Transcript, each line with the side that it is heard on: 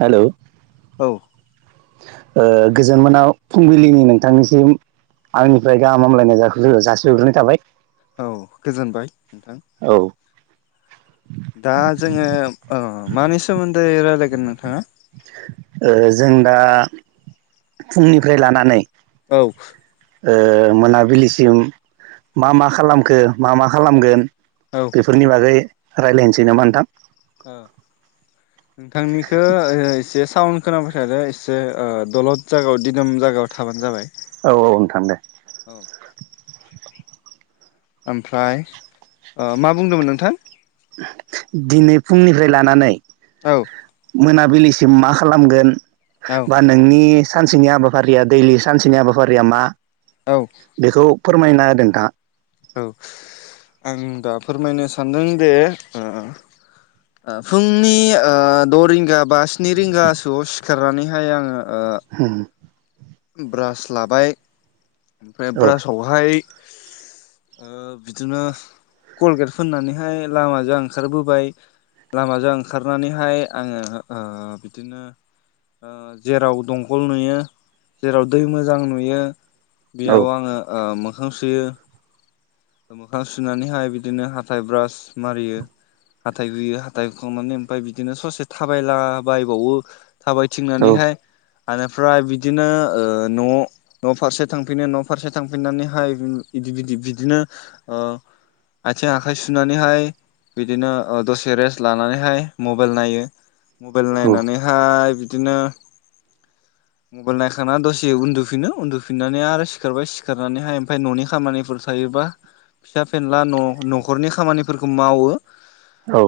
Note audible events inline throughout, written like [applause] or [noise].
right: Hello
left: औ
right: ओ गोजोन मोना फुंबिलिनि नोंथांनिसिम आंनिफ्राय गाहामलायनाय जाखो जासिहरग्रोनाय थाबाय
left: औ गोजोनबाय नोंथां
right: औ ओ
left: दा जोङो ओ मानि सोमोन दै रायलायगोन नोंथाङा
right: ओ जों दा फुंनिफ्राय लानानै
left: औ
right: ओ मोनाबिलिसिम मा मा खालामखो मा मा खालामगोन
left: औ
right: बेफोरनि बागै रायलायनोसै नामा नोंथां
left: ओ नोंथांनिखो ओ एसेस टाउन खोनाबाय थादो एसे ओ दलद जायगायाव दिदोम जायगायाव थाबानो जाबाय।
right: औ औ नोंथां दे।
left: औ ओमफ्राय ओ मा बुंदोंमोन नोंथां?
right: दिनै फुंनिफ्राय लानानै
left: औ
right: मोनाबिलि सिम मा खालामगोन
left: औ
right: बा नोंनि सानसेनि हाबाफारिया दैलि सानसेनि हाबाफारिया मा
left: औ
right: बेखौ फोरमायना होदो नोंथाङा
left: औ आं दा फोरमायनो सानदों दे ओ ओ फुंनि ओ द' रिंगा बा स्नि रिंगासोआव सिखारनानैहाय आङो ओ
right: हुम
left: ब्रास लाबाय ओमफ्राय
right: औ
left: ब्रासावहाय
right: [inaudible]
left: ओ बिदिनो कलगेट फोननानैहाय लामाजों ओंखारबोबाय लामाजों ओंखारनानैहाय आङो ओ बिदिनो ओ जेराव दंखल नुयो जेराव दै मोजां नुयो
right: औ
left: बेयाव आङो ओ मोखां सुयो मोखां सुनानैहाय बिदिनो हाथाय ब्रास मारियो हाथाइ हुयो हाथाइ हुखांनानै ओमफ्राय बिदिनो ससे थाबायला बायबावो थाबाय
right: औ
left: थिंनानैहाय ओनिफ्राय बिदिनो ओ न' न' फारसे थांफिनो न' फारसे थांफिननानैहाय बिदि बिदि बिदिनो ओ आथिं आखाय सुनानैहाय बिदिनो ओ दसे रेस्ट लानानैहाय मबाइल नायो मबाइल नायनानैहाय बिदिनो मबाइल नायखां थांना दसे उन्दुफिनो उन्दुफिननानै आरो सिखारबाय सिखारनानैहाय ओमफ्राय न'नि खामानिफोर थायोबा फिसा फेनला न' न'खरनि खामानिफोरखौ मावो
right: औ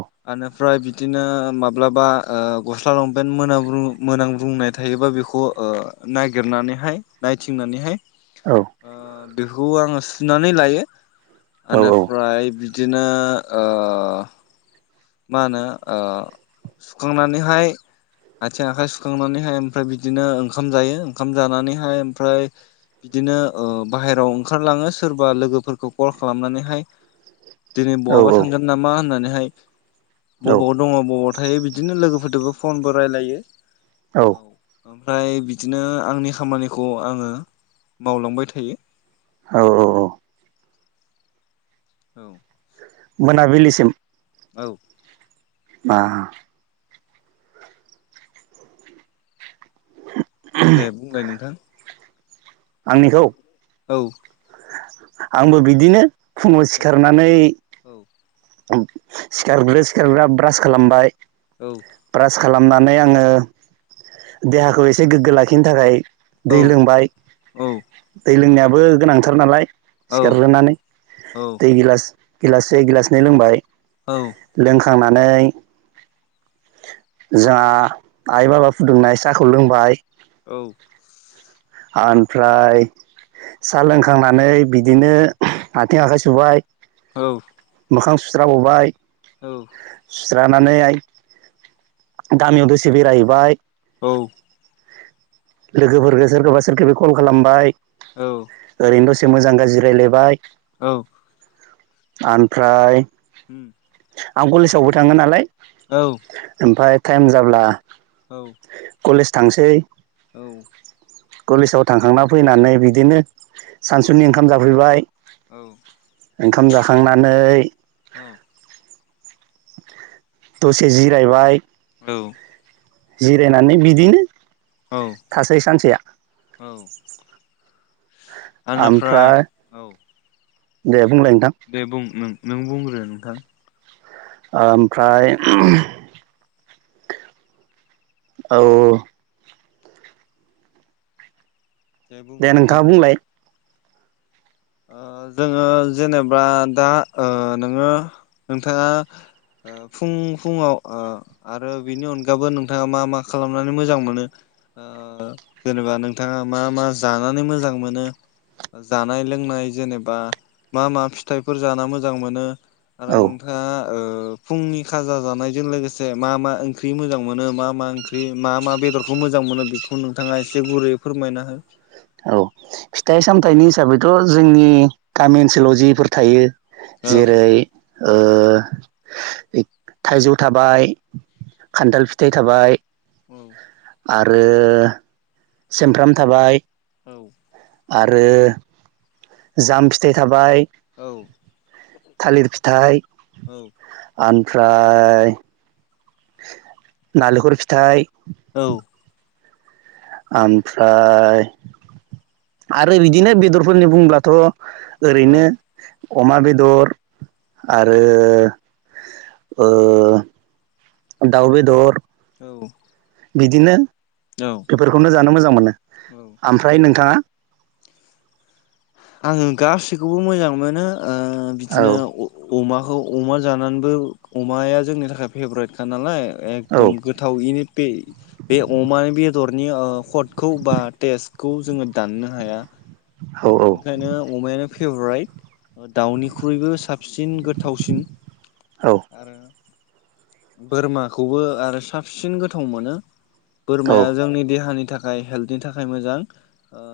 left: ओमफ्राय बिदिनो माब्लाबा ओ गस्ला लंपेन्ट मोनामब्रुं मोनामब्रुंनाय थायोबा बेखौ ओ नागिरनानैहाय नायथिंनानैहाय
right: औ
left: ओ बेखौ आङो सु सुनानै लायो
right: औ
left: ओनिफ्राय बिदिनो ओ मा होनो ओ सुखांनानैहाय आथिं आखाइ सुखांनानैहाय ओमफ्राय बिदिनो ओंख ओंखाम जायो ओंखाम जानानैहाय ओमफ्राय बिदिनो ओ बाहेराव ओंखारलाङो सोरबा लोगोफोरखौ कल खालामनानैहाय दिनै
right: औ
left: बहाबा
right: औ
left: थांगोन नामा होननानै हाय
right: औ
left: बबाव दङ बबाव थायो बिदिनो लोगोफोरदोबो फनबो रायलायो
right: औ
left: ओमफ्राय बिदिनो आंनि खामानिखौ आङो मावलांबाय थायो
right: औ औ औ
left: [inaudible]
right: मोनाबिलिसिम
left: औ
right: मा [inaudible]
left: दे बुंलाय नोंथां
right: आंनिखौ
left: औ
right: आंबो बिदिनो फुङाव
left: औ
right: सिखारनानै
left: औ
right: सिखारग्रो सिखारग्रा ब्रास खालामबाय
left: औ
right: ब्रास खालामनानै आङो देहाखौ एसे गोग्गो लाखिनो थाखाय
left: औ
right: दै लोंबाय
left: औ
right: दै लोंनायाबो गोनांथार नालाय।
left: औ
right: सिखारग्रोनानै दै गिलास-गिलास से गिलासनै लोंबाय
left: औ
right: खांनानै जोंहा आइ बाबा फुदुंनाय साहाखौ लोंबाय
left: औ।
right: आमफ्राय सा लोंखांनानै बिदिनो आथिं आखाइ सुबाय।
left: औ
right: मोखां सुस्राबोबाय‌
left: औ।
right: स्रानानै गामियाव दसे बेरायहैबाय।
left: औ
right: लोगोफोरखौ सोरखौबा-सोरखौबि कल खालामबाय ओरैनो दसे मोजां गाज्रि रायलायबाय
left: औ
right: आमफ्राय
left: उम
right: आं कलेजावबो थाङो नालाय
left: औ।
right: ओमफाय टाइम जाब्ला
left: औ
right: कलेज थांसै
left: औ
right: कलेजाव थांखांना फैनानै बिदिनो
left: औ
right: सानसुनि ओंखाम जाफैबाय।
left: औ
right: ओंखाम जाखांनानै दसे जिरायबाय
left: औ।
right: जिरायनानै बिदिनो
left: औ
right: थासै सानसेया।
left: ओनोफ्राय
right: ओमफ्राय
left: औ
right: दे बुंलाय नोंथां
left: दे बुं नों-नों बुंग्रो नोंथां।
right: ओमफ्राय औ औ
left: बुं
right: दे
left: नोंथां
right: नोंथाङा बुंलाय
left: ओ जोङो जेनेबा दा ओ नोङो नोंथाङा अ फुं-फुंआव अ आरो बिनि अनगाबो नोंथाङा मा मा खालामनानै मोजां मोनो? ओ जेनेबा नोंथाङा मा मा जानानै मोजां मोनो जानाय लों नाय जेनेबा मा मा फिथाइफोर जाना मोजां मोनो आरो
right: औ
left: नोंथाङा। ओ। फुंनि खाजा जानायजों लोगोसे मा मा ओंख्रि मोजां मोनो मा मा ओंख्रि मा मा बेदरखौ मोजां मोनो बेखौ नोंथाङा एसे गुरैयै फोरमायना हो
right: औ फिथाइ सामथाइनि हिसाबैथ' जोंनि गामि ओनसोलाव जिफोर थायो।
left: औ
right: जेरै- ओ। इत थाइजौ थाबाय खान्थाल फिथाइ थाबाय।
left: औ
right: आरो सेमफ्राम थाबाय।
left: औ।
right: आरो जाम फिथाइ थाबाय।
left: औ
right: थालिर फिथाइ
left: औ
right: आन फ्राय नालेखर फिथाइ
left: औ
right: ओमफ्राय आरो बिदिनो बेदरफोरनि बुंब्लाथ' ओरैनो अमा बेदर आरो ओ दाउ बेदर
left: [inaudible]
right: बिदिनो
left: औ
right: बेफोरखौनो जानो मोजां मोनो
left: औ
right: ओमफ्राय नोंथाङा?
left: आङो गासैखौबो मोजां मोनो ओ
right: औ
left: बिदिनो अ अमाखौ अमा जानानैबो अमाया जोंनि थाखाय फेभरेटखा नालाय एकदम गोथाव इनो बे बे अमानो बे बेदरनि हटखौ बा टेस्खौ जोङो दाननो हाया ओंखायनो अमायानो फेभराइट। दाउनिख्रुइबो साबसिन गोथावसिन आरो बोरमाखौबो आरो साबसिन गोथाव मोनो
right: औ
left: बोरमाया जोंनि देहानि थाखाय थाखाय हेल्थनि थाखाय मोजां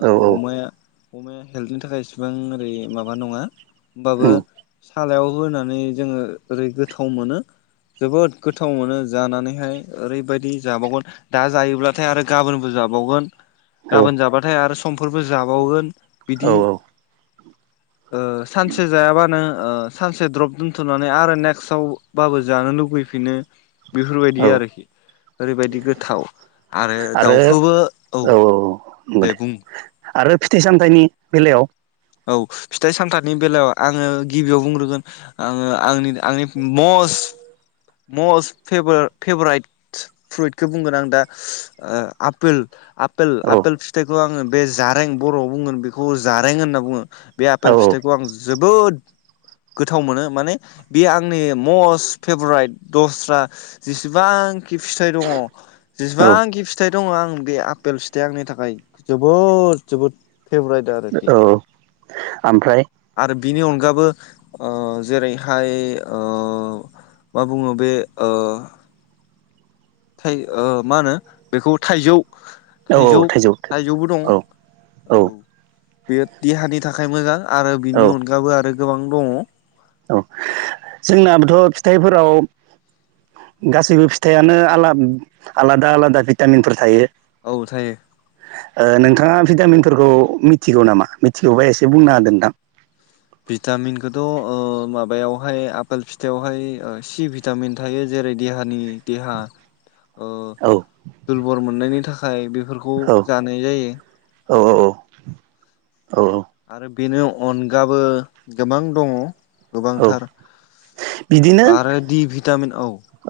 right: औ
left: अमाया अमाया हेल्थनि थाखाय इसेबां ओरै माबा नङा होमबाबो
right: उम
left: सालायाव होनानै जोङो ओरै गोथाव मोनो जोबोद गोथाव मोनो जानानैहाय ओरैबायदि जाबावगोन दा जायोब्लाथाय आरो गाबोनबो जाबानो
right: औ
left: गाबोन जाबाथाय आरो समफोरबो जाबावगोन
right: औ
left: बिदि
right: औ
left: सानसे जायाबानो सानसे द्रप दोनथ'नानै आरो नेक्सटावबाबो जानो लुबैयो। लुबैफिनो बेफोरबायदि
right: औ
left: आरोखि ओरैबायदि गोथाव आरो दाउखौबो औ दे बुं
right: आरो फिथाइ सामथाइनि बेलायाव
left: औ फिथाइ सामथाइनि बेलायाव आङो गिबियाव बुंग्रोगोन आङो आंनि आंनि मस
right: [inaudible]
left: मस्ट फेभराइट फ्रुइटखौ बुंगोन आं दा आपेल
right: औ
left: आपेल फिथाइखौ आङो बे जारें बर'आव बुंगोन बेखौ जारें होनना बुंङो। बे
right: औ
left: आफेल फिथाइखौ आं जोबोद गोथाव मोनो माने बे आंनि मस्ट फेभराइट दस्रा जेसेबां आंखि फिथाइ दङ
right: औ
left: जेसेबांंखि फिथाइ दङ आं बे आपेल फिथाइया आंनि थाखाय जोबोद जोबोद फेभरेट आरोखि
right: औ ओमफ्राय
left: आरो बिनि अनगाबो जेरैहाय मा बुङो बे मा होनो बेखौ थाइजौ
right: औ औ
left: थाइजौ थाइजौबो दं
right: औ औ
left: बेयो देहानि थाखाय मोजां आरो
right: औ
left: बिनि अनगाबो आरो गोबां दङ
right: औ जोंनाबोथ' फिथाइफोराव गासैबो फिथाइयानो आ आलादा आलादा भिटामिनफोर थायो।
left: औ थायो
right: नोंथाङा भिटामिनफोरखौ मिथिगौ नामा मिथिगौबा एसे बुंना होादोंदां
left: भिटामिनखौथ' माबायावहाय आपेल फिथाइावहाय सि भिटामिन थायो जेर जेरै देहानि देहा
right: औ
left: दुरबल मोननायनि थाखाय बे बेफोरखौ
right: औ
left: जानाय जायो।
right: औ औ
left: आरो बेनि अनगाबो गोबां दङ
right: औ
left: गोबांथार
right: बिदिनो
left: आरो दि भिटामिन औ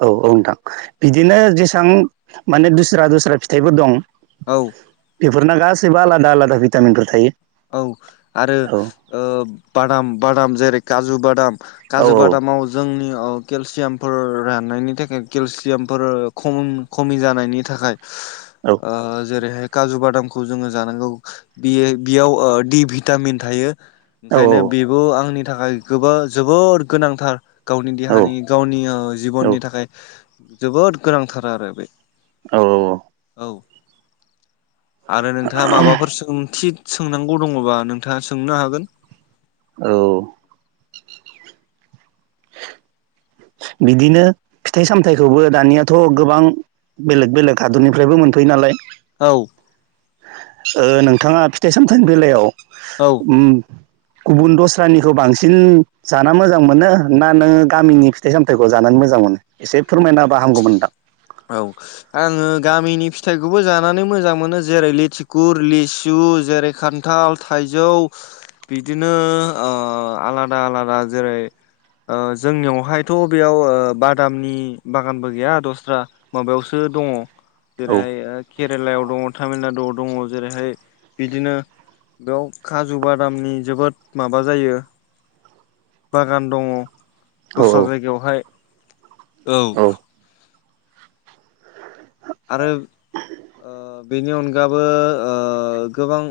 right: औ नोंथां बिदिनो जेसबां माने दुस्रा दस्रा फिथाइफोर दं
left: औ
right: बेफोरना गासैबो आलादा आलादा भिटामिनफोर थायो।
left: औ आरो
right: औ
left: ओ बादाम बादाम जेरै काजु बादाम काजु
right: औ
left: बादामाव जोंनि औ केलसियामफोर राननायनि थाखाय केलसियामफोर खम खमि जानायनि थाखाय
right: औ
left: ओ जेरैहाय काजु बादामखौ जोङो जानांगौ बियो बियाव दि भिटामिन थायो
right: औ
left: ओंखायनो बेबो आंनि थाखाय गोबो जोबोर गोनांथार गावनि
right: औ
left: देहानि गावनि ओ
right: औ
left: जिबननि थाखाय जोबोद गोनांथार आरो बे
right: औ औ औ
left: औ आरो नोंथाङा माबाफोर सोंथि सोंनांगौ दङ'बा नोंथाङा सोंनो हागोन।
right: औ बिदिनो फिथाइ सामथाइखौबो दानियाथ' गोबां बेलेग बेलेग हाद'रनिफ्रायबो मोनफैयो नालाय।
left: औ।
right: ओ नोंथाङा फिथाइ सामथाइनि बेलायाव
left: औ
right: ओम गुबुन दस्रानिखौ बांसिन जाना मोजां मोनो ना नोङो गामिनि फिथाइ सामथायाइखौ जानानै मो मोजां मोनो? एसे फोरमायना बा हामगौमोनथां।
left: औ आङो गामिनि फिथाइखौबो जानानै मोजां मोनो जेरै लिथिखुर, लिसु जेरै खान्थाल, थाइजौ बिदिनो ओ आलादा आलादा जे रै ओ जोंनियावहायथ' बेयाव ओ बादामनि बागानबो गैया दस्रा माबायावसो दङ'
right: नोंथां औ
left: जेरैहाय ओ केट केरेलायाव दङ', तामिलनाडुआव दङ' जेरैहाय बिदिनो बेयाव खाजुब बा दामनि जोबोद माबा जायो, बागान दङ दस्रा
right: औ
left: जायगायावहाय। औ। आरो ओ बेनि अनगाबो ओ गोबां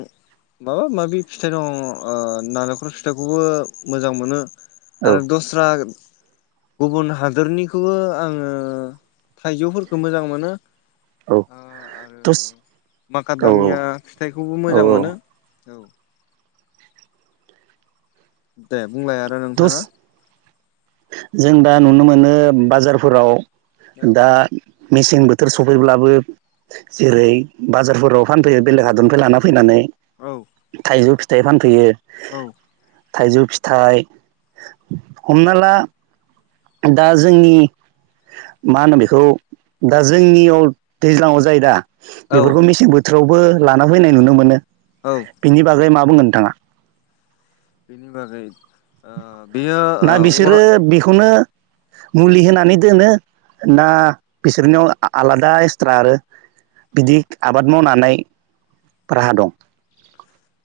left: माबा माबि फिथाइ दं ओ नालेंखर फिथाइखौबो मोजां मोनो
right: औ
left: आरो दस्रा गुबुन हादरनिखौबो आङो थाइजौफोरखौ मोजां मोनो।
right: औ दस
left: माखा
right: औ
left: दामिया फिथाइखौबो
right: औ
left: मोजां मोनो औ दे। बुंलाय आरो
right: दस
left: नोंथाङा
right: जों दा नुनो मोनो बाजारफोराव
left: औ
right: दा मेसें बोथोर सफैब्लाबो। जेरै बाजारफोराव फानफैयो बेलेग हादरनिफ्राय लाना फैनानै
left: औ
right: थाइजौ फिथाइ फानफैयो।
left: औ।
right: थाइजौ फिथाइ हमना ला दा जोंनि मा होनो बेखौ दा जोंनियाव दैज्लाङाव जाय दा?
left: औ
right: बेफोरखौ मेसें बोथोरावबो लाना फैनाय नुनो मोनो
left: औ
right: बेनि बागै मा बुंनो नोंथाङा?
left: बेनि बागै ओ बेयो
right: ना
left: ओ अरा
right: बिसोरो बेखौनो मुलि होनानै दोनो, ना बिसोरनियाव आलादा एक्सट्रा आरो बिदि आबाद मावनानै राहा दं?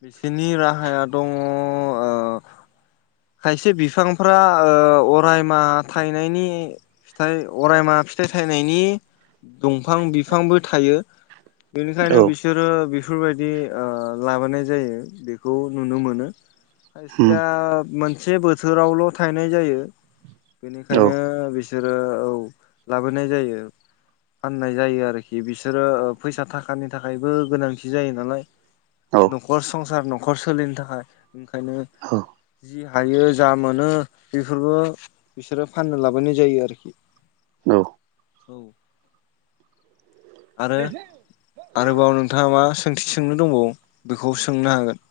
left: बिसोरनि राहाया दङ ओ खायसे बिफांफ्रा ओ अरायमा थायनायनि फिथाइ अरायमा फिथाइ थाइनायनि दंफां बिफांबो थायो। बेनिखायनो
right: औ
left: बिसोरो बि बेफोरबायदि ओ लाबोनाय जायो बेखौ नुनो मोनो।
right: उम
left: खायसेया मोनसे बोथोरावल' थायनाय जायो
right: औ
left: बेनिखायनो बि बिसोरो औ लाबोनाय जायो फाननाय जायो आरोखि बिसोरो ओ फैसा थाखानि थाखायबो गोनांथि जायो नालाय।
right: औ
left: न'खर संसार न'खर सोलिनो थाखाय ओंखायनो
right: औ
left: जि हायो जा मोनो बेफोरबो बिसोरो फाननो लाबोनाय जायो आरोखि।
right: औ।
left: औ। आरो आरोबाव नोंथाङा मा सोंथि सोंनो दंबावो बेखौ सोंनो हागोन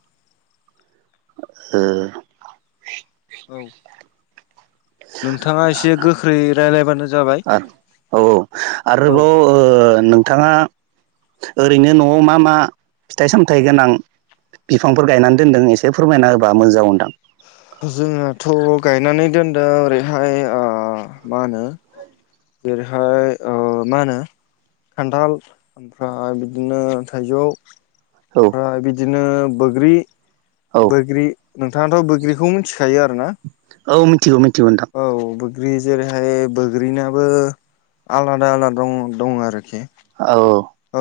right: ओम
left: औ नोंथाङा एसे गोख्रै रायलायबानो जाबाय
right: आर औ औ
left: औ
right: आरोबाव ओ नोंथाङा ओरैनो न'आव मा मा फिथाइ सामथाइ गोनां बिफांफोर गायनानै दोनदों एसे फोरमायना होबा मोजांमोनदां?
left: जोंनाथ' गायनानै दोनदों ओरैहाय ओ मा होनो बेेरहाय ओ मा होनो खान्थाल, ओमफ्राय बिदिनो थाइजौ,
right: औ
left: ओमफ्राय बिदिनो बोग्रि
right: औ
left: बोग्रि नोंथाङाथ' बोग्रिखौ मिथि खायो आरोना
right: औ मिथिगौ मि
left: औ बोग्रि जेरैहाय बोग्रिनाबो आलादा आलादा दं आरोखि
right: औ।
left: औ